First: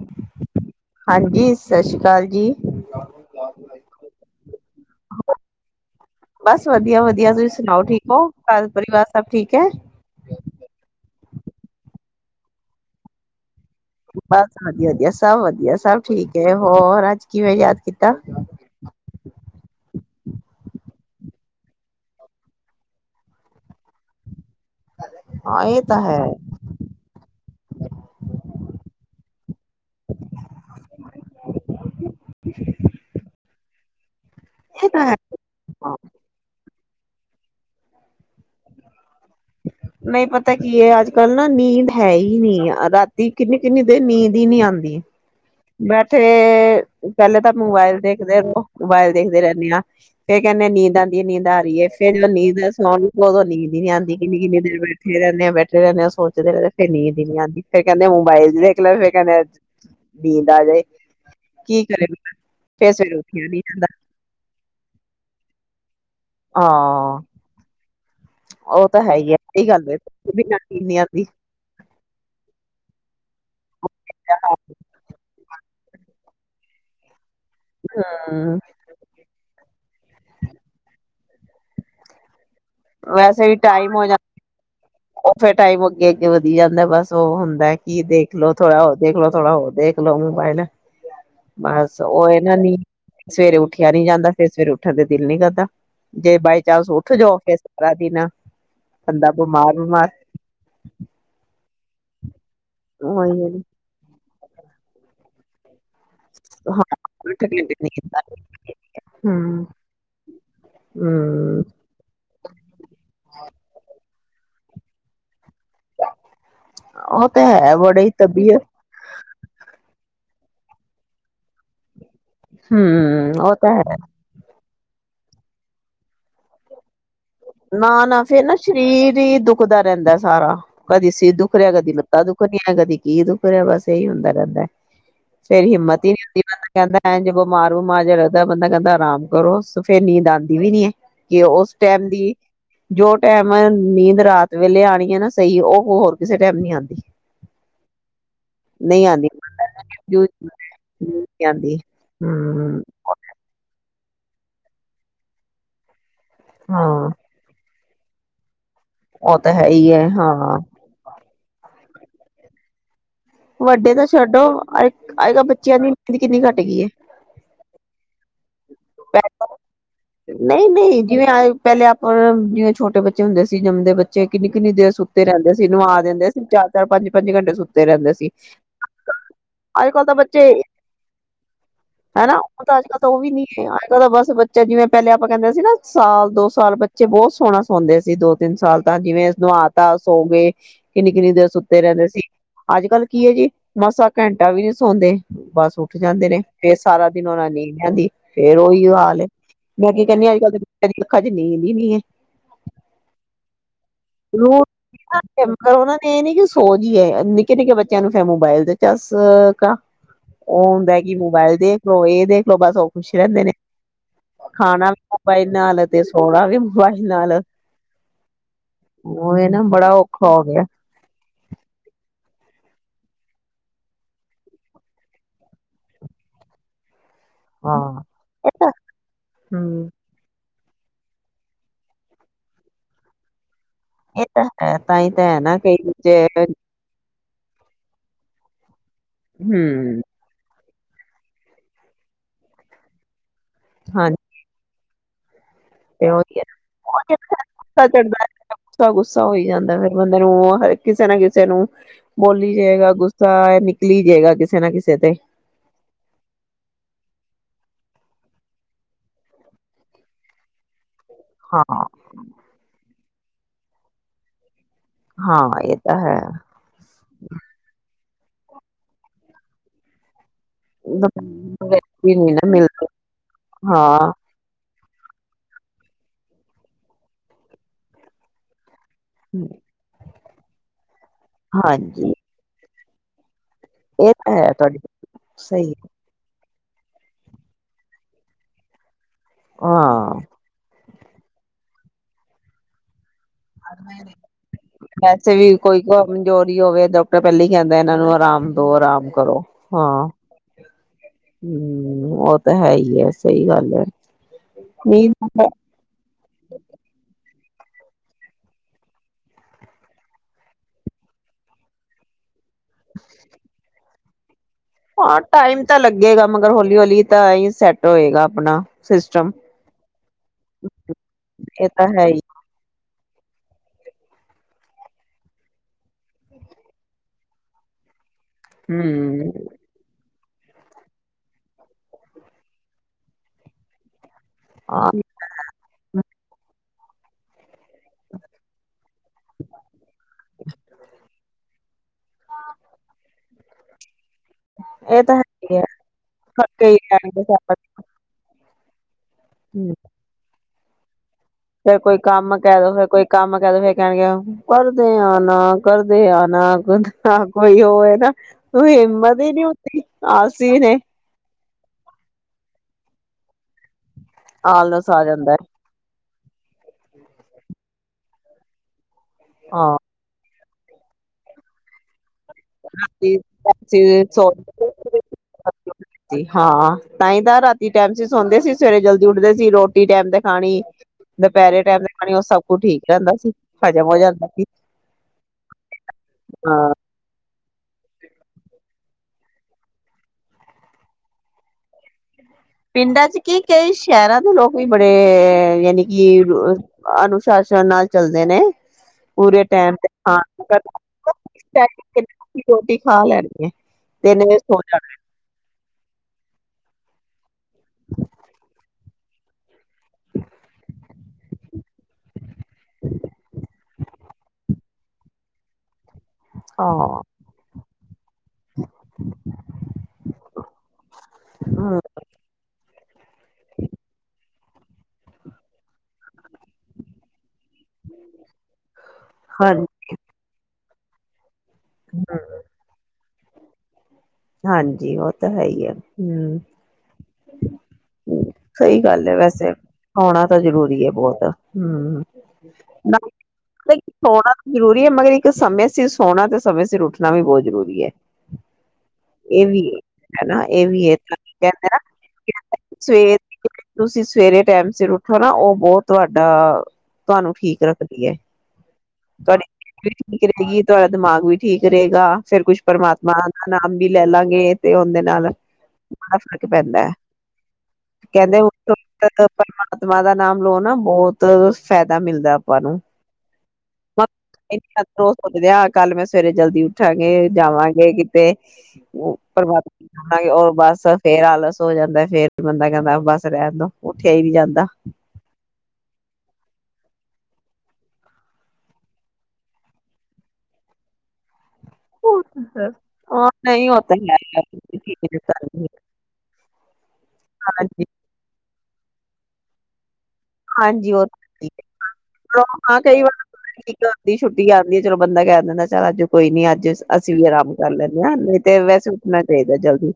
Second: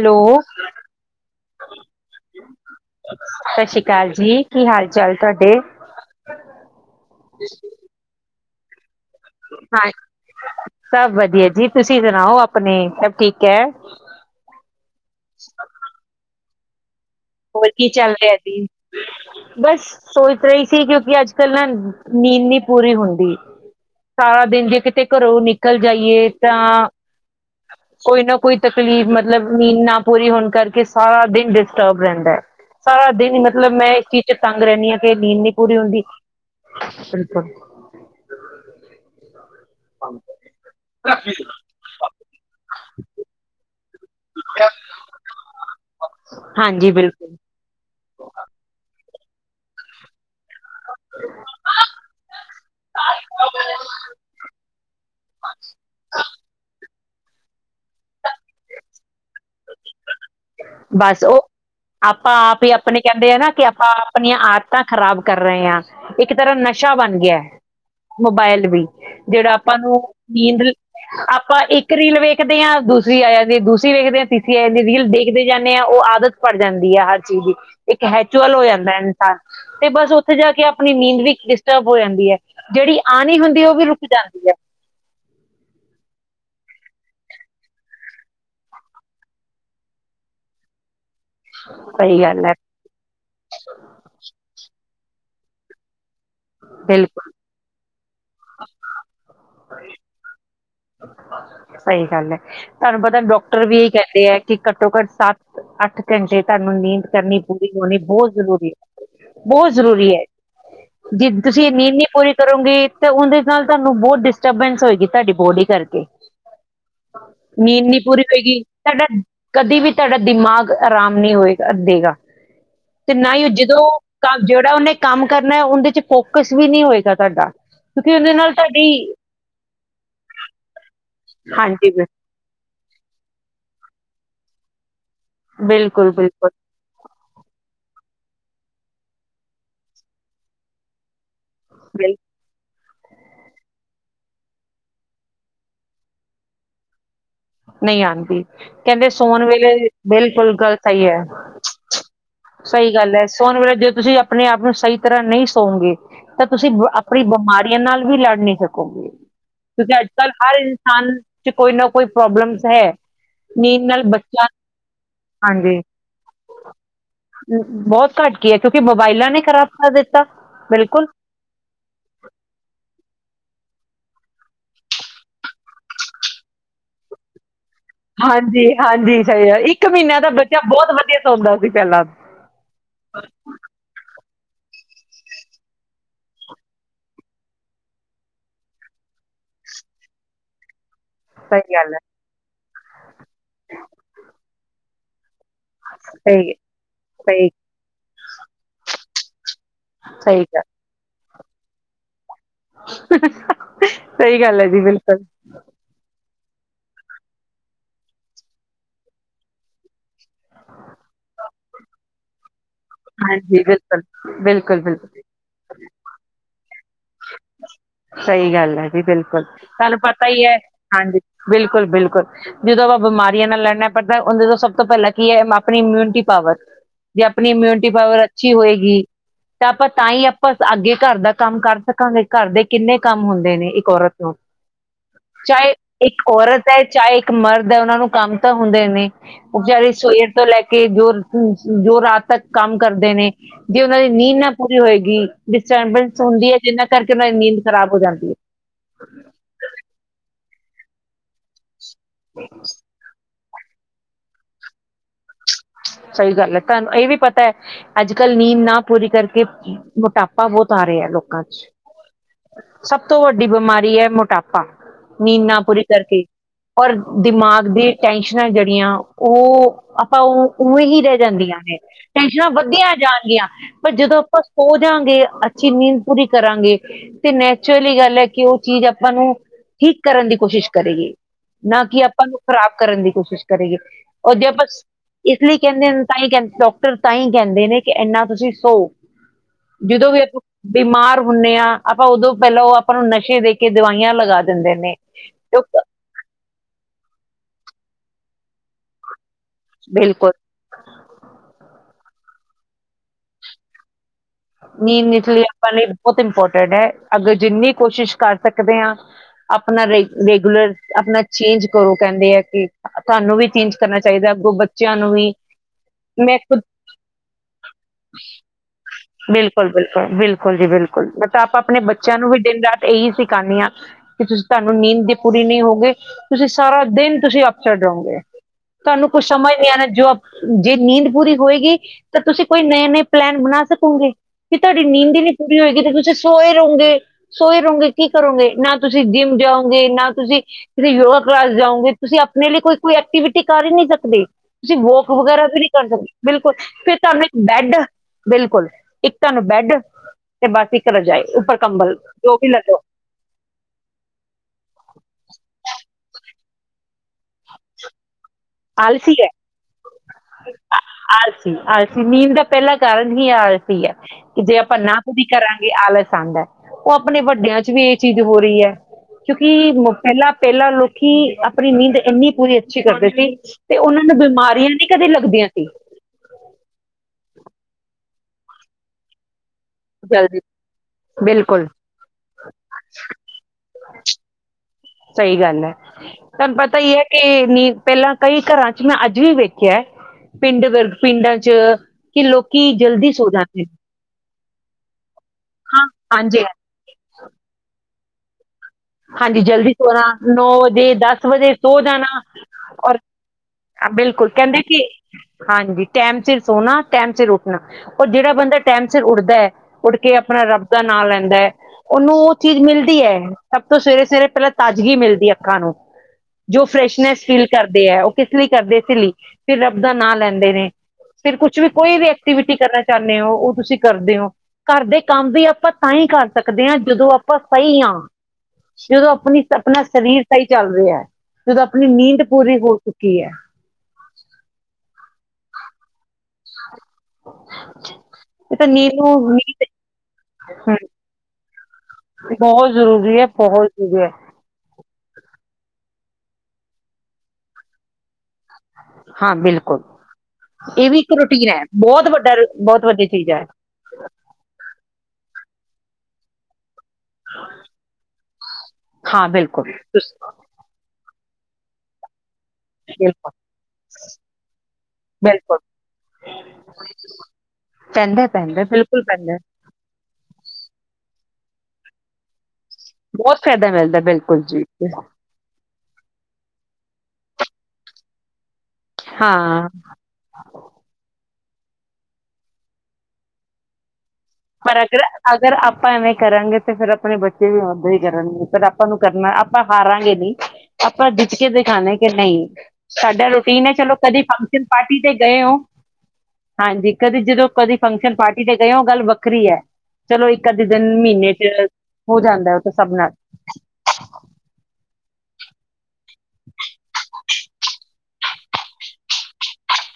Hello, ਹਾਂਜੀ, ਸਤਿ ਸ੍ਰੀ ਅਕਾਲ ਜੀ। ਸਤਿ ਸ੍ਰੀ ਅਕਾਲ ਜੀ ਕੀ ਹਾਲ ਚਾਲ ਤੁਹਾਡੇ। ਬਸ ਵਧੀਆ, ਵਧੀਆ ਤੁਸੀਂ ਸੁਣਾਓ ਠੀਕ ਓ। ਘਾਰ ਪਰਿਵਾਰ ਸ ਸਭ ਠੀਕ ਏ। ਹਾਂ ਸਭ ਵਧੀਆ ਜੀ ਤੁਸੀਂ ਸੁਣਾਓ ਆਪਨੀ, ਸਭ ਠੀਕ ਓ। ਬਸ ਵਧੀਆ, ਵਧੀਆ, ਸਭ ਵਧੀਆ, ਸਭ ਠੀਕ ਏ। ਹੋਰ [unintelligible] ਹੋਰ ਕੀ ਚੱਲ ਕੀਤਾ ਰਿਹਾ ਦੀ। ਸੋਚ ਰਹੀ ਸੀ ਕਿਉਂਕਿ ਅੱਜ ਕੱਲ ਨਾ ਨੀਂਦ ਨਹੀਂ ਪੂਰੀ ਹੁੰਦੀ ਸਾਰਾ ਦਿਨ ਜੇ ਕਿਤੇ ਘਰੋਂ ਹਾਂ ਨਿਕਲ ਇਹ ਤਾਂ ਹੈ ਜਾਈਏ ਤਾਂ ਕੋਈ ਨਾ ਕੋਈ ਤਕਲੀਫ਼ ਮਤਲਬ ਨੀਂਦ ਨਾ ਪੂਰੀ ਹੋਣ ਕਰਕੇ ਸਾਰਾ ਦਿਨ ਡਿਸਟਰਬ ਸਾਰਾ ਦਿਨ ਮਤਲਬ ਮੈਂ ਇਕ ਚਿ ਚ ਤੰਗ ਇਹ ਰਹਿੰਦੀ ਆ ਤਾਂ ਕਿ ਹੈ ਨੀਂਦ ਨੀ ਪੂਰੀ ਹੁੰਦੀ। [unintelligible] ਨਹੀਂ ਪਤਾ ਕੀ ਏ, ਅੱਜ ਕੱਲ੍ਹ ਨਾ ਨੀਂਦ ਹੈ ਈ ਨੀ ਆ, ਰਾਤੀ ਕਿੰਨੀ, ਕਿੰਨੀ ਦੇ ਨੀਂਦ ਈ ਨਈ ਆਂਦੀ। ਬੈਠੇ ਹਾਂਜੀ ਬਿਲਕੁਲ ਪਹਿਲੇ ਤਾਂ ਮੋਬਾਇਲ ਦੇਖਦੇ ਰੋ। ਮੋਬਾ ਬਾਈਲ ਦੇਖਦੇ ਰਹਿੰਦੇ ਆਂ। ਫੇ ਕੇਂਦੇ ਨੇ ਨੀਂਦ ਆਂਦੀ ਏ, ਨੀਂਦ ਆਰੀਏ, ਫੇਰ [unintelligible] ਨੀਂਦ ਸਉਣ ਉਦੋਂ ਨੀਂਦ ਈ ਨਈ ਆਂਦੀ। ਕਿੰਨੀ ਕਿਨੀ ਦੇਰ ਬੈਠੇ ਰਹਿਨੇ ਆਂ, ਬੈਠੇ ਰਹਿਨੇ ਆਂ, ਸੋਚਦੇ ਫੇਰ ਨੀਂਦ ਦੁਨੀਆਂ ਦੀ, ਫੇਰ ਕਹਿੰਦੇ ਮੋਬਾਈਲ ਵੇਖ ਲੇ ਫੇਰ ਕਹਿੰਦੇ ਨੀਂਦ ਆ ਜਾਏ ਬਸ ਉਹ ਕੀ ਕਰੇ ਬੰਦਾ, ਆਪਾਂ ਆਪ ਹੀ ਫੇਰ ਆਪਣੇ ਸਵੇਰੇ ਕਹਿੰਦੇ ਆ ਉੱਠਿਆ ਨਾ ਨੀ ਕਿ ਜਾਂਦਾ ਆਪਾਂ ਆਪਣੀਆਂ ਆਪ ਤਾਂ ਖਰਾਬ ਕਰ ਰਹੇ ਆਂ। ਇੱਕ ਤਰ੍ਹਾਂ ਨਸ਼ਾ ਬਣ ਹਾਂ ਗਿਆ। ਮੋਬਾਇਲ ਵੀ, ਉਹ ਤਾਂ ਹੈ ਹੀ ਹੈ ਜਿਹੜਾ ਸਹੀ ਆਪਾਂ ਗੱਲ ਨੂੰ ਹੈ ਬਿਨਾਂ ਨੀਂਦ ਨੀ ਆਂਦੀ ਆਪਾਂ ਇੱਕ ਰੀਲ ਵੇਖਦੇ ਹਾਂ ਦੂਸ [unintelligible] [unintelligible] ਦੇਖ ਜਾਂਨੇ ਆਂ ਉਹ ਆਦਤ ਬਨ ਜਾਂਦੀ ਆਂ ਹਰ ਇੱਕ ਹੈਚੁਅਲ ਹੂੰ ਹੋ ਜਾਂਦਾ ਏ ਇਨਸਾਨ ਤੇ ਬਸ ਉੱਥੇ ਜਾ ਕੇ ਆਪਣੀ ਨੀਂਦ ਵੀ ਡਿਸਟਰਬ ਹੋ ਜਾਂਦੀ ਏ। ਜਿਹੜੀ ਆਨੀ ਵੈਸੇ ਹੁੰਦੀ ਏ ਉਹ ਵੀ ਟਾਈਮ ਰੁਕ ਹੋ ਜਾਂਦਾ ਜਾਂਦੀ ਏ। ਉਹ ਫੇਰ ਟਾਈਮ ਅੱਗੇ, ਅੱਗੇ ਵਧੀ ਜਾਂਦਾ। ਬਸ ਉਹ ਹੁੰਦਾ ਕੀ ਦੇਖਲੋ ਥੋੜਾ ਹੋਰ ਦੇਖਲੋ ਥੋੜਾ ਹੋਰ ਦੇਖ ਲੋ ਮੋਬਾਇਲ। ਬਸ ਸਹੀ ਉਹ ਗੱਲ ਹੈ ਇਹਨਾਂ ਨੀ ਸਵੇਰੇ ਉੱਠਿਆ ਨੀ ਜਾਂਦਾ ਫਿਰ ਸਵੇਰੇ ਉੱਠਣ ਦੇ ਦਿਲ ਨੀ ਕਰਦਾ ਜੇ ਬਾਈ ਚਾਂਸ ਉੱਠ ਬਿਲਕੁਲ ਜਾਓ, ਫਿਰ ਸਾਰਾ ਦਿਨ ਬੰਦਾ ਬਿਮਾਰ ਬਮਾਰ ਸਹੀ ਗੱਲ ਐ। ਤੁਹਾਨੂੰ ਪਤਾ ਹੂੰ ਡਾਕਟਰ ਵੀ ਇਹੀ ਕਹਿੰਦੇ ਐ ਕਿ ਘੱਟੋ ਘੱਟ ਸਤ ਅੱਠ ਅੱਠ ਘੰਟੇ ਤੁਹਾਨੂੰ ਨੀਂਦ ਕਰਨੀ ਪੂਰੀ ਹੋਣੀ ਬਹੁਤ ਜ਼ਰੂਰੀ ਐ, ਬਹੁਤ ਜ਼ਰੂਰੀ ਐ। ਜੇ ਹੂੰ ਤੁਸੀਂ ਨੀਂਦ ਨਹੀਂ ਪੂਰੀ ਕਰੋਗੇ ਤਾਂ ਉਹਦੇ ਨਾਲ ਤੁਹਾਨੂੰ ਬਹੁਤ ਡਿਸਟਰਬੈਂਸ ਹੋਏਗੀ ਤੁਹਾਡੀ ਬੋਡੀ--‌ ਇਸ ਕਰਕੇ ਉਹ ਤਾਂ ਹੈ ਨੀਂਦ ਨੀਂ ਬੜਾ ਹੀ ਪੂਰੀ ਹੋਏਗੀ ਤਬੀਅਤ ਸਾਡਾ ਕਦੀ ਵੀ- ਤੁਹਾਡਾ ਦਿਮਾਗ ਆਰਾਮ ਨੀ ਹੋਏਗਾ ਦੇਗਾ- ਤੇ ਨਾ ਹੂੰ ਹੀ ਉਹ ਤਾਂ ਜਦੋਂ ਹੈ ਕ ਜੋੜ ਉਹਨੇ ਕੰਮ ਕਰਨਾ ਉਹਦੇ ਫੋਕਸ ਵੀ ਨਹੀਂ ਹੋਏਗਾ ਤੁਹਾਡਾ ਕਿਉਂਕਿ ਨਾ-ਨਾ ਉਹਦੇ ਫੇਰ ਨਾਲ ਨਾ ਤੁਹਾਡੀ ਸਰੀਰ ਹੀ ਦੁੱਖਦਾ ਰਹਿੰਦਾ ਸਾਰਾ ਕਦੀ ਸਿਰ ਦੁੱਖ ਰਿਹਾ ਹਾਂਜੀ ਕਦੀ ਬਿਲ- ਲੱਤਾ ਦੁੱਖ ਦੀਆਂ ਰਹੀਂ ਹੈ ਕਦੀ ਕੀ ਦੁੱਖ ਰਿਹਾ ਬਸ ਇਹੀ ਹੁੰਦਾ। ਕਰਾਦਾ। ਫੇਰ ਹਿੰਮਤ ਬਿਲਕੁਲ ਹੀ ਨਈਂ ਹੁੰਦੀ ਬਿਲਕੁਲ ਬੰਦਾ ਕਹਿੰਦਾ ਏਂਜ ਬਿਮਾਰ ਬਮਾਜ ਰਹਿੰਦਾ ਬੰਦਾ ਕਹਿੰਦਾ ਰਾਮ ਕਰੋ ਸ ਫੇਰ ਨੀਂਦ ਆਂਦੀ ਵੀ ਨੀਂ ਐ। ਕਿ ਉਸ ਟਾਈਮ ਬਿਲਕੁਲ ਦੀ ਜੋ ਟਾਈਮ ਨੀਂਦ ਰਾਤ ਵੇਲੇ ਆਣੀ ਐਨਾ ਸਹੀ ਉਹ ਹੋਰ ਕਿਸੇ ਟਾਈਮ ਨੀ ਆਂਦੀ। ਨਹੀਂ ਆਂਦੀ ਨਹੀਂ ਕਹਿੰਦੇ ਆਂਦੀ ਸੋਣ ਵੇਲੇ ਬਿਲਕੁਲ ਗਲ ਸਹੀ ਐ, ਨਹੀਂ ਆਂਦੀ ਹਮ ਸਹੀ ਗੱਲ ਐ, ਸੋਣ ਵੇਲੇ ਜ ਤੁਸੀਂ ਆਪਣੇ ਆਪ ਨੂੰ ਸਹੀ ਤਰ੍ਹਾਂ ਨਹੀਂ ਸੋਂਉਗੇ ਤਾਂ ਤੁਸੀਂ ਬ ਹਾਂ ਆਪਣੀ ਬਿਮਾਰੀਆਂ ਨਾਲ ਵੀ ਲੜ ਨਹੀਂ ਸਕ ਉਹ ਤਾਂ ਹੈ ਹੀ ਤੁਸੀਂ ਅੱਜ ਹੈ ਕੱਲ੍ਹ ਹਾਂ ਹਰ ਇਨਸਾਨ ਚ ਕੋਈ ਨਾ ਕੋਈ ਪ੍ਰੋਬਲਮਸ ਹੈ। ਨੀਂਦ ਵੱਡੇ ਨਾਲ ਤਾਂ ਛੱਡੋ ਬੱਚਾ ਅ ਅੱਜ-ਕੱਲ੍ਹ ਬੱਚਿਆਂ ਹਾਂਜੀ ਦੀ ਨਿਹ ਕਿੰਨੀ ਘੱਟ ਗਈ ਐ। ਬਹੁਤ ਘੱਟ ਕੀ ਹੈ ਕਿਉਂਕਿ ਮੋਬਾਇਲਾਂ ਨੇ ਖ਼ਰਾਬ ਕਰ ਦਿੱਤਾ ਨਈਂ ਨਈਂ ਬਿਲਕੁਲ ਜਿਵੇਂ ਆ ਪਹਿਲੇ ਆਪਾਂ ਜਿਵੇਂ ਛੋਟੇ ਬੱਚੇ ਹੁੰਦੇ ਸੀ ਜੰਮਦੇ ਬੱਚੇ ਕਿੰਨੀ-ਕਿੰਨੀ ਦੇਰ ਸੁੱਤੇ ਰਹਿੰਦੇ ਸੀ, ਨਵਾਂ ਦਿੰਦੇ ਸੀ ਚਾਰ-ਚਾਰ ਪੰਜ-ਪੰਜ ਘੰਟੇ ਸੁੱਤੇ ਰਹਿੰਦੇ ਸੀ ਹਾਂਜੀ, ਹਾਂਜੀ। ਸਈ ਗਲ, ਇੱਕ ਅੱਜ ਕੱਲ੍ਹ ਤਾਂ ਮਹੀਨੇ ਦਾ ਬੱਚੇ ਬੱਚਾ ਬਹੁਤ ਵਧੀਆ ਸੌਂਦਾ ਸੀ ਪਹਿਲਾਂ। ਹਨਾ [unintelligible] ਤੇ ਜਿਵੇਂ ਪਹਿਲਾਂ ਆਪਾਂ ਕਹਿੰਦੇ ਸੀ ਨਾ ਸਾਲ ਦੋ ਸਾਲ ਬੱਚੇ ਬਹੁਤ ਸੋਹਣਾ ਸੋਂਦੇ ਸੀ ਦੋ ਤਿੰਨ ਸਾਲ ਤਾਂ ਜਿਵੇਂ ਨੂਆਤਾ ਸੋ ਗਏ। ਕਿੰਨੀ-ਕਿੰਨੀ ਦੇਰ ਸਹੀ ਸੁੱਤੇ ਗੱਲ ਹੈ ਰਹਿੰਦੇ ਸੀ। ਅੱਜ ਕੱਲ੍ਹ ਕੀ ਐ ਜੀ ਮਸਾ ਘੰਟਾ ਵੀ ਨੀ ਸੌਦੇ। ਬਸ ਉੱਠ ਜਾਂਦੇ ਨੇ ਸਹੀ ਫੇਰ ਸਾਰਾ ਦਿਨ ਸਹੀ ਉਹਨਾਂ ਨੀਂਦ ਨਹੀਂ ਆਂਦੀ ਫੇਰ ਉਹੀ ਹਾਲ ਮੈਂ ਕੀ ਕਹਿਣੀ ਆ ਅੱਜ ਸਹੀ ਕੱਲ ਗੱਲ ਦੇ ਬੱ ਹਜੇ ਨੀਂਦ ਹੀ ਨੀ ਐ। [inaudible] [unintelligible] ਗੱਲ ਹੈ ਜੀ ਬਿਲਕੁਲ ਔਹੀ ਹੈ ਨਿੱੱਕੇ ਨਿੱੱਕੇ ਬੱਚਿਆਂ ਨੂੰ ਫਿਰ ਮੋਬਾਇਲ ਤੇ ਚਸਕਾ ਉਹ ਬੈਠੀ ਮੋਬਾਇਲ ਦੇਖ ਲੋ ਇਹ ਦੇਖ ਲੋ ਬਸ ਉਹ ਖੁਸ਼ ਰਹਿੰਦੇ ਨੇ ਹਾਂਜੀ ਬਿਲਕੁਲ, ਬਿਲਕੁਲ, ਖਾਣਾ ਬਿਲਕੁਲ ਮੋਬਾਇਲ ਨਾਲ ਤੇ ਸੋਣਾ ਵੀ ਮੋਬਾਈਲ ਨਾਲ। ਸਹੀ ਗੱਲ ਹੈ। ਉਹ ਬਿਲਕੁਲ ਇਹ ਨਾ ਬੜਾ ਤੁਹਾਨੂੰ ਔਖਾ ਪਤਾ ਹੋ ਹੀ ਹੈ ਗਿਆ ਹਾਂਜੀ ਬਿਲਕੁਲ ਬਿਲਕੁਲ। ਜਦੋਂ ਆਪਾਂ ਬਿਮਾਰੀਆਂ ਨਾਲ ਲੜਨਾ ਪੜਦਾ ਉਹਦੇ ਤੋਂ ਸਭ ਤੋਂ ਪਹਿਲਾਂ ਕੀ ਹੈ ਆਪਣੀ ਇਮਿਊਨਿਟੀ ਪਾਵਰ। ਜੇ ਆਪਣੀ ਹਾਂ ਇਮਿਊਨਿਟੀ ਪਾਵਰ ਅੱਛੀ ਹੋਏਗੀ ਤਾਂ ਆਪਾਂ ਹਮ ਤਾਂ ਹੀ ਬਸ ਅੱਗੇ ਘਰ ਦਾ ਕੰਮ ਕਰ ਸਕਾਂਗੇ ਘਰ ਦੇ ਕਿੰਨੇ ਕੰਮ ਹੁੰਦੇ ਨੇ ਔਰਤ ਇਹ ਨੂੰ ਤਾਂ ਹੈ ਤਾਂ ਹੀ ਤਾਂ ਹੈ ਨਾ ਚਾਹੇ ਕਈ ਜੇ ਇੱਕ ਔਰਤ ਹੈ ਚਾਹੇ ਇੱਕ ਮਰਦ ਐ ਉਹਨਾਂ ਨੂੰ ਕੰਮ ਤਾਂ ਹੁੰਦੇ ਨੇ ਬਿਚਾਰੇ ਹਮ ਸਵੇਰ ਤੋਂ ਲੈ ਕੇ ਕੇ ਜੋ ਜੋ ਰਾਤ ਤੱਕ ਕੰਮ ਕਰਦੇ ਨੇ ਜੇ ਉਹਨਾਂ ਦੀ ਹਾਂਜੀ ਨੀਂਦ ਨਾ ਪੂਰੀ ਹੋਏਗੀ ਵੀ ਤੇ ਡਿਸਟਰਬੈਂਸ ਉਹੀ ਹੈ ਹੁੰਦੀ ਐ ਜਿਹਨਾਂ ਕਰਕੇ ਉਹਨਾਂ ਦੀ ਨੀਂਦ ਗੁੱਸਾ ਖਰਾਬ ਹੋ ਚੜਦਾ ਜਾਂਦੀ ਹੈ ਗੁੱਸਾ ਗੁੱਸਾ ਹੋ ਜਾਂਦਾ ਫਿਰ ਬੰਦੇ ਨੂੰ ਕਿਸੇ ਨਾ ਕਿਸੇ ਨੂੰ ਬੋਲੀ ਜਾਏਗਾ ਗੁੱਸਾ ਨਿਕਲੀ ਜਾਏਗਾ ਕਿਸੇ ਨਾ ਕਿਸੇ ਤੇ। ਸਹੀ ਗੱਲ ਐ ਤੁਹਾਨੂੰ ਇਹ ਵੀ ਪਤਾ ਐ ਅੱਜ ਕੱਲ੍ਹ ਨੀਂਦ ਨਾ ਪੂਰੀ ਕਰਕੇ ਮੋਟਾਪਾ ਬਹੁਤ ਆ ਰਿਹਾ ਲੋਕ ਹਾਂ, ਸਭ ਤੋਂ ਵੱਡੀ ਬਿਮਾਰੀ ਐ ਮੋਟਾਪਾ। ਨੀਂਦ ਨਾ ਹਾਂ ਇਹ ਪੂਰੀ ਤਾਂ ਹੈ ਕਰਕੇ ਔਰ ਦਿਮਾਗ ਦੀ ਟੈਂਸ਼ਨਾਂ ਜਿਹੜੀਆਂ ਉਹ ਆਪਾਂ ਉਹ ਉਵੇਂ ਹੀ ਰਹਿ ਜਾਂਦੀਆਂ ਨੇ ਵੀ ਨੀ ਨਾ ਟੈਸ਼ਨਾਂ ਮਿਲਦਾ ਵੱਧੀਆਂ ਜਾਣਗੀਆਂ ਪਰ ਹਾਂ ਜਦੋਂ ਆਪਾਂ ਸੋਚ ਗੇ ਅੱਛੀ ਨੀਂਦ ਪੂਰੀ ਕਰਾਂਗੇ ਤੇ ਨੈਚੁਰਲੀ ਗੱਲ ਐ ਕਿ ਉਹ ਚੀਜ਼ ਆਪਾਂ ਨੂੰ ਠੀਕ ਕਰਨ ਦੀ ਕੋਸ਼ਿਸ਼ ਕਰੀਏ ਨਾ ਕਿ ਹਾਂਜੀ ਆਪਾਂ ਨੂੰ ਖਰਾਬ ਕਰਨ ਦੀ ਕੋਸ਼ਿਸ਼। ਕਰੀਏ ਇਹ ਤਾਂ ਉਹ ਦੇ ਹੈ ਆਪਾਂ ਤੁਹਾਡੀ ਇਸ ਲਈ ਸਹੀ ਕਹਿੰਦੇ ਨੇ ਤਾਂਹੀ। ਕਹਿੰਦੇ ਡਾਕਟਰ ਤਾਂ ਹੀ ਕਹਿੰਦੇ ਨੇ ਕਿ ਇੰਨਾ ਤੁਸੀਂ ਸੋ ਹਾਂ ਜਦੋਂ ਵੀ ਆਪਾਂ ਬਿਮਾਰ ਹੁੰਨੇ ਆ। ਆਪਾਂ ਉਦੋਂ ਪਹਿਲਾਂ ਉਹ ਆਪਾਂ ਨੂੰ ਨ ਵੈਸੇ ਵੀ ਤੇ ਉਹ ਕੋਈ ਕਮਜ਼ੋਰੀ ਹੋਵੇ ਤਾਂ ਤਾਂ ਪਹਿਲੀ ਕਹਿੰਦਾ ਇਹਨਾਂ ਨੂੰ ਆਰਾਮ ਦੋ ਆਰਾਮ ਕਰੋ। ਹਾਂ ਬਿਲਕੁਲ ਹੂੰ। ਹੂੰ ਉਹ ਤਾਂ ਹੈ ਹੀ ਹੈ ਸਹੀ ਗੱਲ ਐ। ਨੀਂਦ [unintelligible] ਆਪਣੇ ਲਈ ਬਹੁਤ ਇੰਪੋਰਟੈਂਟ ਹੈ ਅਗਰ ਜਿੰਨੀ ਕੋਸ਼ਿਸ਼ ਕਰ ਸਕਦੇ ਹਾਂ ਆਪਣਾ ਰੇ ਰੈਗੂਲਰ ਆਪਣਾ ਚੇਂਜ ਕਰੋ ਕਹਿੰਦੇ ਆ। ਤੁਹਾਨੂੰ ਵੀ ਤਿੰਨ ਚ ਕਰਨਾ ਚਾਹੀਦਾ ਗੋਬਰ ਹਾਂ, ਟਾਈਮ ਤਾਂ ਲੱਗੇਗਾ ਮਗਰ ਹੌਲੀ ਹੌਲੀ ਤਾਂਹੀ ਸੈੱਟ ਹੋਏਗਾ ਆਪਣਾ। ਬਿਲਕੁਲ ਬਿਲਕੁਲ ਬਿਲਕੁਲ ਜੀ ਬਿਲਕੁਲ ਬਟ ਆਪਾਂ ਇਹ ਆਪਣੇ ਤਾਂ ਹੈ ਬੱਚਿਆਂ ਹੀ ਨੂੰ ਵੀ ਦਿਨ ਰਾਤ ਇਹੀ ਸਿੱਖ ਕਰਨੀ ਆ ਕਿ ਤੁਸੀਂ ਤੁਹਾਨੂੰ ਨੀਂਦ ਦੀ ਪੂਰੀ ਨਹੀਂ ਹੋਗੇ ਤੁਸੀਂ ਸਾਰਾ ਦਿਨ ਤੁਸੀਂ ਅਪਸੈੱਟ ਰਹੋਗੇ। ਤੁਹਾਨੂੰ ਹਮ ਕੁਛ ਸਮਝ ਨਹੀਂ ਆ ਰਿਹਾ ਜੋ ਆਪਾਂ ਜੇ ਨੀਂਦ ਪੂਰੀ ਹੋਏਗੀ ਤਾਂ ਤੁਸੀਂ ਕੋਈ ਨਯੇ ਨਯੇ ਪਲੈਨ ਬਣਾ ਸਕੋ ਤੂੰਗੇ। ਕੀ ਤੁਹਾਡੀ ਹਾਂ ਨੀਂਦ ਹੀ ਨੀ ਪੂਰੀ ਹੋਏਗੀ ਤੇ ਤੁਸੀਂ ਸੋਏ ਰਹੋਗੇ ਸੋਏ ਰਹੋਗੇ ਕੀ ਕਰੋਗੇ ਨਾ ਤੁਸੀਂ ਜਿੰਮ ਜਾਓਗੇ ਨਾ ਤੁਸੀਂ ਕਿਤੇ ਯੋਗਾ ਕਲਾਸ ਜਾਓਗੇ ਤੁਸੀਂ ਆਪਣੇ ਲਈ ਕੋਈ ਕੋਈ ਐਕਟੀਵਿਟੀ। ਕਰ ਈ ਨ੍ਹੀਂ ਸਕਦੇ। ਤੁਸੀਂ ਇਹ ਵੋਕ ਤਾਂ ਵਗੈਰਾ ਹੈ ਵੀ ਹੀ ਨ੍ਹੀਂ ਕਰ ਸਕਦੇ ਬਿਲਕੁਲ ਕਰਕੇ ਹੀ ਫਿਰ ਤਹਾਨੂੰ ਰਹਿਣਗੇ ਇੱਕ ਬੈਡ ਬਿਲਕੁਲ ਇੱਕ ਤਹਾਨੂੰ ਬੈਡ ਤੇ ਬਸ ਇਕ ਰਜਾਈ। ਉੱਪਰ ਫੇਰ ਕੰਬਲ ਕੋਈ ਕੰਮ ਜੋ ਵੀ ਕਹਿ ਲੈ ਦੋ ਲਓ ਫੇਰ ਕੋਈ ਕੰਮ ਕਹਿ ਦੋ ਫੇਰ ਕੈਣਗੇ, ਕਰਦੇ ਆ ਨਾ ਕਰਦੇ ਆ ਨਾ। ਯੁਧ ਹਾਂ ਕੋਈ ਔ ਏ ਨਾ। ਕੋਈ ਆਲਸੀ ਹਿੰਮਤ ਹੈ ਹੀ ਨਹੀਂ ਹੁੰਦੀ ਅਸੀਂ ਨੇ। ਆਲਸੀ ਆਲਸੀ ਨੀਂਦ ਦਾ ਪਹਿਲਾ ਕਾਰਨ ਹੀ ਆਲਸੀ ਐ। ਕਿ ਜੇ ਆਪਾਂ ਆਲਸ ਨਾ ਆ ਪੂਰੀ ਜਾਂਦਾ ਕਰਾਂਗੇ ਆਲਸ ਪਸੰਦ ਐ। ਔ ਆਪਣੇ ਵੱਡਿਆਂ ਚ ਵੀ ਏਹ ਚੀਜ਼ ਹੋ ਰੀ ਐ। ਹਾਂ ਕਿਉਂਕਿ ਮ ਪੈਲਾਂ ਪੈਲਾਂ ਲੋਕੀ ਆਪਣੀ ਨੀਂਦ ਏਨੀ ਪੂਰੀ ਅੱਛੀ ਕਰਦੇ ਸੀ ਤੇ ਉਹਨਾਂ ਨੂੰ ਬਿਮਾਰੀਆਂ ਨੀ ਕਦੇ ਲੱਗਦੀਆਂ ਸੀ [unintelligible] ਹਾਂ, ਤਾਂ ਈ ਤਾਂ ਰਾਤੀ ਟੈਮ ਸਿਰ ਸੌਂਦੇ ਸੀ ਸਵੇਰੇ ਜਲਦੀ ਉੱਠਦੇ ਸੀ ਰੋ ਟੀ ਟੈਮ ਤੇ ਜਲਦੀ ਖਾਣੀ, ਦੁਪੈਰੇ ਬਿਲਕੁਲ ਟੈਮ ਤੇ ਖਾਣੀ ਔ ਸਭ ਕੁਝ ਠੀਕ ਰੈੰਦਾ ਸੀ, ਹਜ਼ਮ ਹੋ ਜਾਂਦਾ ਸੀ। ਤਾਨੂੰ ਹਾਂ ਪਤਾ ਈ ਐ ਕਿ ਨੀਂਦ ਪੈਲਾਂ ਕਈ ਘਰਾਂ ਚ ਮੈਂ ਅੱਜ ਵੀ ਵੇਖਿਐ ਪਿੰਡ ਵਰਗ, ਪਿੰਡਾਂ ਚ ਕਿ ਲੋਕੀ ਪਿੰਡਾਂ ਜਲਦੀ ਚ ਸੋ ਕੀ ਜਾਂਦੇ ਕਈ ਨੇ ਸੈ਼ਰਾਂ ਦੇ ਲੋਕ ਵੀ ਬੜੇ ਅ ਯਾਨੀ ਹਾਂ ਕਿ ਹਾਂਜੀ ਅ ਅਨੁਸ਼ਾਸਨ ਨਾਲ ਚੱਲਦੇ ਨੇ। ਹਾਂਜੀ, ਪੂਰੇ ਜਲਦੀ ਟਾਈਮ ਤੇ ਸੋਣਾ ਨੌ ਖਾਣ ਵਜੇ-ਦਸ ਵਜੇ ਸੋ ਜਾਣਾ ਰੋਟੀ ਔਰ ਖਾ ਲੈਣੀ ਹੈ ਅ ਤਿੰਨ ਬਿਲਕੁਲ ਵਜੇ ਕੈੰਦੇ ਸੋ ਕਿ ਜਾਣਾ ਹਾਂਜੀ ਟੈਮ ਸਿਰ ਸੋਣਾ, ਟੈਮ ਸਿਰ ਉੱ ਠਨਾ ਔਰ ਜੇੜਾ ਬੰਦਾ ਟੈਮ ਸਿਰ ਉਠਦੈ ਉਠ ਕੇ ਆਪਣਾ ਰੱਬ ਦਾ ਨਾਂ ਲੈਂਦਾ ਐ ਔਨੂ ਔ ਚੀਜ਼ ਮਿਲਦੀ ਐ। ਤਾਜ਼ਗੀ ਮਿਲਦੀ ਐ ਅੱਖਾਂ ਨੂੰ। ਜੋ ਹਾਂ ਫਰੈਸ਼ਨੈਸ ਫੀਲ ਕਰਦੇ ਐ ਔ ਕਿਸ ਲਈ ਕਰਦੇ ਇਸੀ ਲਈ, ਫਿਰ ਰੱਬ ਦਾ ਨਾਂ ਲੈਂਦੇ ਨੇ। ਫਿਰ ਕੁਛ ਵੀ, ਕੋਈ ਵੀ ਐਕਟੀਵਿਟੀ ਕਰਨ ਚਾਣੇ ਔ, ਔਹ ਤੁਸੀਂ ਕਰਦੇ ਔ। ਘਰ ਦੇ ਕੰਮ ਵੀ ਆਪਾਂ ਤਾਂਈ ਕਰ ਸਕਦੇ ਆਂ ਜਦੋਂ ਅਪ ਪਾਂ ਸਈ ਆਂ। ਸ਼ੁਰੂ ਅਪਣੀ, ਹਾਂਜੀ ਅਪਣਾ ਸਰੀਰ ਸਈ ਚੱਲ ਰਿਐ। ਜਦੋਂ ਆਪਣੀ ਨੀਂਦ ਪੂਰੀ ਹੋ ਕੀ ਐ ਹਾਂਜੀ ਔ ਤਾਂ ਹੈ ਈ ਐ। ਹੂੰ, ਇਹ ਤਾਂ ਸਹੀ ਨੀਂਦ ਗੱਲ ਨੂੰ ਏ ਵੈਸੇ ਨੀਂਦ ਆਉਣਾ ਤੇ ਜ਼ਰੂਰੀ ਏ ਹਮ ਬਹੁਤ ਹਮ ਬਹੁਤ ਨਾਲ ਜ਼ਰੂਰੀ ਐ, ਬਹੁਤ ਜ਼ਰੂਰੀ ਐ। ਸੋਣਾ ਜ਼ਰੂਰੀ ਹੈ ਮਗਰ ਇੱਕ ਸਮੇਂ ਸਿਰ ਸੋਣਾ ਤੇ ਸਮੇਂ ਸਿਰ ਉੱਠਣਾ ਵੀ ਬਹੁਤ ਜ਼ਰੂਰੀ ਐ। ਹਾਂ ਇਹ ਵੀ ਬਿਲਕੁਲ ਹੈਨਾ ਇਹ ਵੀ ਏ ਇੱਕ ਨਾ ਰੂਟੀਨ ਹੈ ਕਹਿੰਦੇ ਨਾ ਬਹੁਤ ਵੱਡਾ [unintelligible] ਬਹੁਤ ਵਧੀਆ ਸਵੇਰ ਚੀਜ਼ ਹੈ ਤੁਸੀ ਸਵੇਰੇ ਟੈਮ ਸਿਰ ਉੱਠੋ ਨਾ ਉਹ ਉਹ ਤੁਆਡਾ ਤੁਆਨੂੰ ਠੀਕ ਰੱਖਦੀ ਏ। ਹਾਂ ਤੁਹਾਡੀ ਬਿਲਕੁਲ ਤਬਿਅਤ ਠੀਕ ਰਹੇਗੀ ਤੁਹਾਡਾ ਦਿਮਾਗ ਵੀ ਠੀਕ ਰਹੇਗਾ ਫਿਰ ਕੁਛ ਪਰਮਾਤਮਾ ਬਿਲਕੁਲ ਦਾ ਨਾਮ ਵੀ ਲੈ ਲਾਂਗੇ ਤੇ ਉਹਦੇ ਨਾਲ ਬਿਲਕੁਲ ਬੜਾ ਫ਼ਰਕ ਪੈਂਦਾ ਹੈ ਪੈਂਦਾ ਕਹਿੰਦੇ ਪੈਂਦਾ ਉਠੱ ਬਿਲਕੁਲ ਕੇ ਪੈਂਦਾ ਪ੍ਰਮਾਤਮਾ ਦਾ ਨਾਮ ਲੋਓ ਨਾ ਬਹੁਤ ਤਾਂ ਫ਼ਾਇਦਾ ਮਿਲਦਾ ਆਪਾਂ ਨੂੰ ਬਹੁਤ ਫ਼ਾਇਦਾ ਮਿਲਦਾ ਬਿਲਕੁਲ ਠੀਕ ਏ ਰੋਜ਼ ਸੋਚਦੇ ਆ ਕੱਲ ਮੈਂ ਸਵੇਰੇ ਜਲਦੀ ਉੱਠਾਂਗੇ ਜਾਵਾਂਗੇ ਕਿਤੇ ਹਾਂ ਪਰਮਾਤਮਾ ਕਰਾਂ ਗਾ ਬਸ ਫੇਰ ਆਲਸ ਸੋ ਜਾਂਦਾ ਫੇਰ ਬੰਦਾ ਕਹਿੰਦਾ ਬਸ ਰਹਿਣ ਦੋ ਉੱਠਿਆ ਹੀ ਨਹੀਂ ਜਾਂਦਾ। ਪਰ ਅਗਰਾ ਅਗਰ ਆਪਾਂ ਐਵੇਂ ਕਰਾਂਗੇ ਤੇ ਫਿਰ ਆਪਣੇ ਬੱਚੇ ਵੀ ਉੱਦਾਂ ਹੀ ਕਰਨਗੇ ਫਿਰ ਆਪਾਂ ਨੂੰ ਕਰਨਾ ਆਪਾਂ ਹਾਰਾਂਗੇ ਨਹੀਂ ਆਪਾਂ ਜ ਦਿ ਖਾਣਾ ਕਿ ਉਹ ਤਾਂ ਨਹੀਂ ਹੈ। ਸਾਡਾ ਹਾਂ ਰੂਟੀਨ ਨਹੀਂ ਹੈ ਉਹ ਚਲੋ ਤਾਂ ਕਦੇ ਫੰਕਸ਼ਨ ਪਾਰਟੀ ਤੇ ਗਏ ਹੋ ਹਾਂਜੀ ਕਦੇ ਜਦੋਂ ਕਦੇ ਹਾਂਜੀ ਫੰਕਸ਼ਨ ਪਾਰਟੀ ਤੇ ਗਏ ਹੋ ਗੱਲ ਵ ਕ੍ਰਆ ਹਾਂਜੀ ਉਹ ਹੋ ਜਾਂਦਾ ਉਹ ਤਾਂ ਹਾਂ ਸਭ ਕਈ ਨਾਲ ਵਾਰ ਇਕ ਅੱਦੀ ਛੁੱਟੀ ਆਦੀ ਹੈ ਚਲੋ ਬੰਦਾ ਕਹਿ ਮੈ ਕੈ ਚੱਲ ਅੱਜ ਕੋਈ ਨੀ ਅੱਜ ਅਸੀਂ ਵੀ ਆਰਾਮ ਕਰ ਲੈਂਦੇ ਹਾਂ ਨਹੀਂ ਤੇ ਵੈਸੇ ਉੱਠਣਾ ਚਾਹੀਦਾ ਜਲਦੀ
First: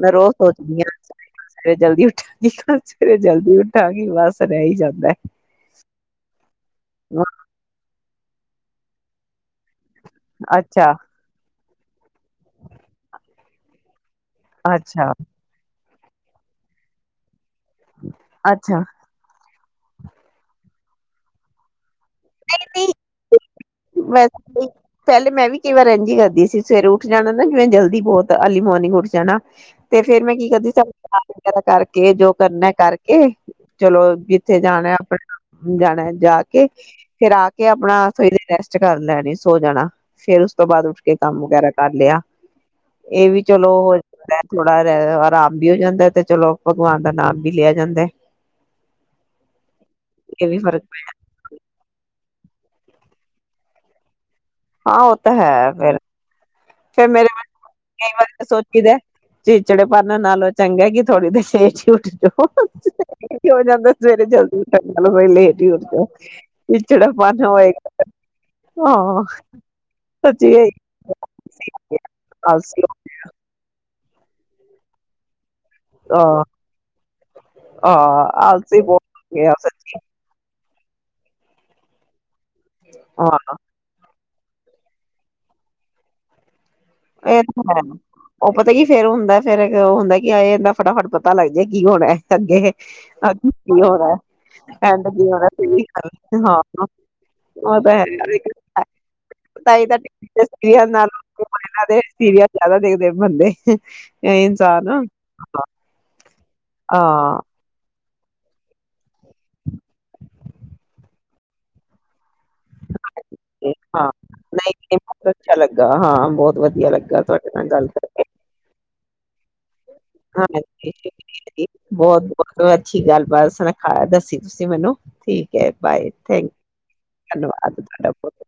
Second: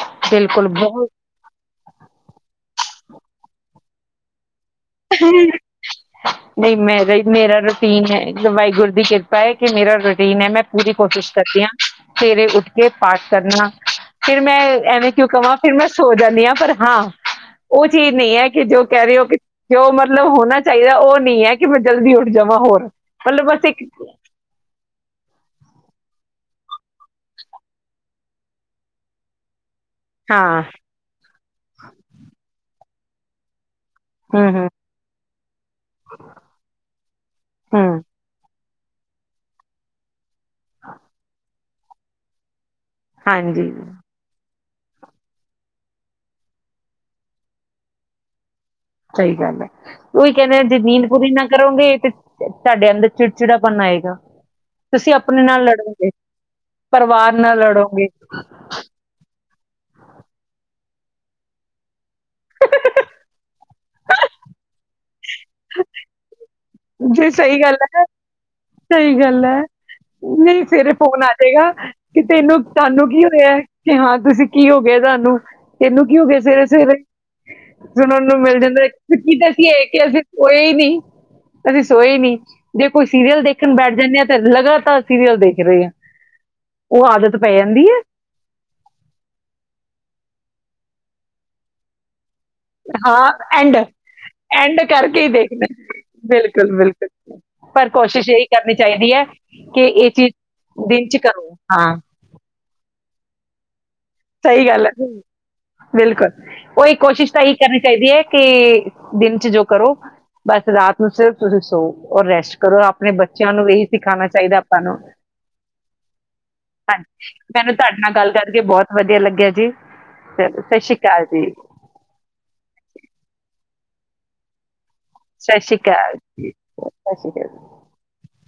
ਮੈਂ ਰੋਜ਼ ਬਿਲਕੁਲ ਸੋਚਦੀ ਹਾਂ ਬਹੁਤ ਸਵੇਰੇ ਜਲਦੀ ਉੱਠਆ ਕੀ ਕੱਲ ਸਵੇਰੇ ਜਲਦੀ ਉੱਠਾਗੀ ਬਸ ਰਾਹੀ ਜਾਂਦਾ ਰਾਹੀ ਮੇਰਾ ਰਸੀ ਕਿ ਮੈ ਵਾਹਿਗੁਰੂ ਦੀ ਕਿਰਪਾ ਹੈ ਕਿ ਮੇਰਾ ਰੂਟੀਨ ਹੈ ਮੈਂ ਪੂਰੀ ਅੱਛਾ, ਕੋਸ਼ਿਸ਼ ਕਰਦੀ ਹਾਂ ਸਵੇਰੇ ਉੱਠ ਕੇ ਪਾਠ ਕਰਨਾ ਫੇਿਰ ਮੈਂ ਐ ਵੈ ਅੱਛਾ, ਕਿੂ ਕਵਾਂ ਫਿਰ ਮੈਂ ਸੋ ਜਾਂਦੀ ਹ ਪਰ ਹਾਂ ਉਹ ਚੀਜ਼ ਨਹੀਂ ਹੈ ਕਿ ਅੱਛਾ। ਜੋ ਕਹਿ ਰਹੇ ਹੋ ਕਿ ਜੋ ਮਤਲਬ ਹੋਣਾ ਚਾਹੀਦਾ ਉਹ ਨਹੀਂ ਹੈ ਕਿ ਜਲਦੀ ਉੱਠ ਜਾਵਾਂ ਹੋਰ ਨਹੀਂ ਮਤ ਲਬ ਬਸ ਇੱਕ ਵੈਸੇ ਪਹਿਲੇ ਮੈਂ ਵੀ ਕਈ ਵਾਰ ਇਹਝ ਕਰਦੀ ਸੀ ਸਵੇਰੇ ਉੱਠ ਜਾਣਾ ਨਾ ਜਿਵੇੈਂ ਜਲਦੀ ਬਹੁਤ ਅਰਲੀ ਮੋਰਨਿੰਗ ਉੱਠ ਜਾਣਾ ਤੇ ਫੇਰ ਮੈਂ ਕੀ ਹਾਂ ਕਰਦੀ ਸੀ ਝਾਰੂ ਪੂਚਾ ਕਰਕੇ ਜੋ ਕਰਨਾ ਕਰਕੇ ਏ ਚਲੋ ਹੂੰ ਜਿੱਥੇ ਹੂੰ ਜਾਣਾ ਆਪਣਾ ਜਾਣਾ ਜਾ ਕੇ ਫੇਿਰ ਆ ਕੇ ਹੂੰ ਆਪਣਾ ਥੋਈ ਦੇਰ ਰੈਸਟ ਕਰ ਲੈਣੀ ਸੋ ਜਾਣਾ ਫੇਰ ਉਸ ਤੋਂ ਬਾਅਦ ਉੱਠ ਕੇ ਕੰਮ ਵਗੈਰਾ ਕਰ ਲਿਆ। ਇਹ ਵੀ ਹਾਂਜੀ ਚਲੋ ਹੋ ਜਾਂਦਾ। ਥੋੜ੍ਹਾ ਆਰਾਮ ਵੀ ਹੋ ਜਾਂਦਾ ਤੇ ਚਲੋ ਭਗਵਾਨ ਦਾ ਨਾਮ ਵੀ ਲਿਆ ਜਾਂਦਾ। ਸਹੀ ਗੱਲ ਐ ਉਹੀ ਇਹ ਵੀ ਕਹਿੰਦੇ ਜੇ ਫ਼ਰਕ ਨੀਂਦ ਪੂਰੀ ਨਾ ਕਰੋਗੇ ਤੇ ਤੁਹਾਡੇ ਅੰਦਰ ਚਿੜਚਿੜਾਪਨ ਆਏਗਾ। ਹਾਂ, ਤੁਸੀਂ ਉਹ ਤਾਂ ਆਪਣੇ ਹੈ ਨਾਲ ਫਿਰ ਲੜੋਗੇ ਪਰਿਵਾਰ ਨਾਲ ਲੜੋਗੇ। ਸੋਚੀ ਦਾ ਚਿਚੜੇ ਭਰਨ ਨਾਲੋਂ ਚੰਗਾ ਕਿ ਥੋੜੀ [unintelligible] ਹੋ ਜਾਂਦਾ। ਸਵੇਰੇ ਜਲਦੀ ਉੱਠਣ ਨਾਲੋਂ। ਵੀ ਲੇਟ ਹੀ ਉਠੋ। ਜੇ ਸਹੀ ਗੱਲ ਐ ਨਾ ਸਹੀ ਹਾਂ ਗੱਲ ਐ ਸੱਚੀ ਨਹੀਂ ਇਹੀ ਸਵੇਰੇ ਫੋਨ ਆ ਜਾ। ਹੈ ਕਿ ਤੈਨੂੰ ਆਲਸੀ ਤੁਹਾਨੂੰ ਕੀ ਹੋਇਆ। ਤੇ ਹਾਂ ਤੁਸੀਂ ਕੀ ਹੋ ਗਿਆ ਤੁਹਾਨੂੰ ਤੈਨੂੰ ਕੀ ਹੋ ਹਾਂ ਗਿਆ ਸਵੇਰੇ ਸਵੇਰੇ ਸੁਣਨ ਹਾਂ ਨੂੰ ਮਿਲ ਆਲਸੀ ਜਾਂਦਾ [unintelligible] ਬਹੁਤ ਇਹ ਹੋ ਗਏ ਆ ਕਿ ਅਸੀਂ ਸੋਏ ਨਹੀਂ। [unintelligible] ਅਸੀ ਸੋਏ ਨੀ। ਜੇ ਕੋਈ ਹਾਂ ਸੀਰੀਅਲ ਦੇਖਣ ਬੈਠ ਜਾਣੇ ਆ। ਲਗਾਤਾਰ ਸੀਰੀਅਲ ਦੇਖ ਰਹੇ ਆ। ਉਹ ਆਦਤ ਇਹ ਪੈ ਤਾਂ ਜਾਂਦੀ ਹੈ ਉਹ ਪਤਾ ਕੀ ਫੇਰ ਹੁੰਦਾ ਫੇਿਰ ਉਹ ਹੁੰਦਾ ਕੀ ਹਾਏ ਇਹਨਾਂ ਫਟਾਫਟ ਪਤਾ ਲੱਗਜੇ ਕੀ ਹੋਣਾ। ਅੱਗੇ ਹਾਂ ਅੱਗੇ ਐਂਡ ਕੀ ਹੋਣਾ ਐਂਡ ਕਰਕੇ ਕੀ ਹੀ ਹੋਣਾ ਦੇਖਣਾ ਬਿਲਕੁਲ-ਬਿਲਕੁਲ ਪਰ ਕੋਸ਼ਿਸ਼ ਇਹੀ ਕਰਨੀ ਚਾਹੀਦੀ ਹੈ ਕਿ ਇਹ ਚੀਜ਼ ਦਿਨ ਚ ਕਰੋ [unintelligible] ਹਾਂ [unintelligible] [unintelligible] ਦੇ ਸੀਰੀਅਲ ਜ਼ਿਆਦਾ ਦੇ ਦੇ ਬੰਦੇ ਸਹੀ ਗੱਲ ਇਨਸਾਨ ਐ ਹਾਂ ਬਿਲਕੁਲ ਉਹੀ ਕੋਸ਼ਿਸ਼ ਤਾਂ ਇਹੀ ਕਰਨੀ ਚਾਹੀਦੀ ਐ। ਕਿ ਦਿਨ ਚ ਜੋ ਕਰੋ ਬਸ ਰਾਤ ਨੂੰ ਸਿਰਫ ਤੁਸੀਂ ਸੋ ਔਰ ਰੈਸਟ ਕਰੋ ਆਪਣੇ ਬੱਚਿਆਂ ਨੂੰ ਇਹੀ ਹਾਂ ਸਿਖਾਉਣਾ ਚਾਹੀਦਾ ਨਹੀਂ ਆਪਾਂ ਨੂੰ ਨਹੀਂ ਬਹੁਤ ਅੱਛਾ ਲੱਗਾ ਹਾਂ ਬਹੁਤ ਵਧੀਆ ਲੱਗਾ ਹਾਂਜੀ ਤੁਹਾਡੇ ਮੈਨੂੰ ਤੁਹਾਡੇ ਨਾਲ ਗੱਲ ਕਰਕੇ ਬਹੁਤ ਵਧੀਆ ਲੱਗਿਆ ਜੀ। ਚਲੋ ਸਤਿ ਸ਼੍ਰੀ ਅਕਾਲ ਜੀ ਹਾਂਜੀ ਬਹੁਤ ਅੱਛੀ ਗੱਲਬਾਤ ਸੁਣਾਈ। ਹਾਂ, ਦੱਸੀ ਤੁਸੀਂ ਮੈਨੂੰ। ਠੀਕ ਸਤਿ ਐ ਸ਼੍ਰੀ ਬਾਏ ਅਕਾਲ ਥੈਂਕ ਸਤਿ ਸ਼੍ਰੀ ਅਕਾਲ ਧੰਨਵਾਦ ਤੁਹਾਡਾ ਬਹੁਤ।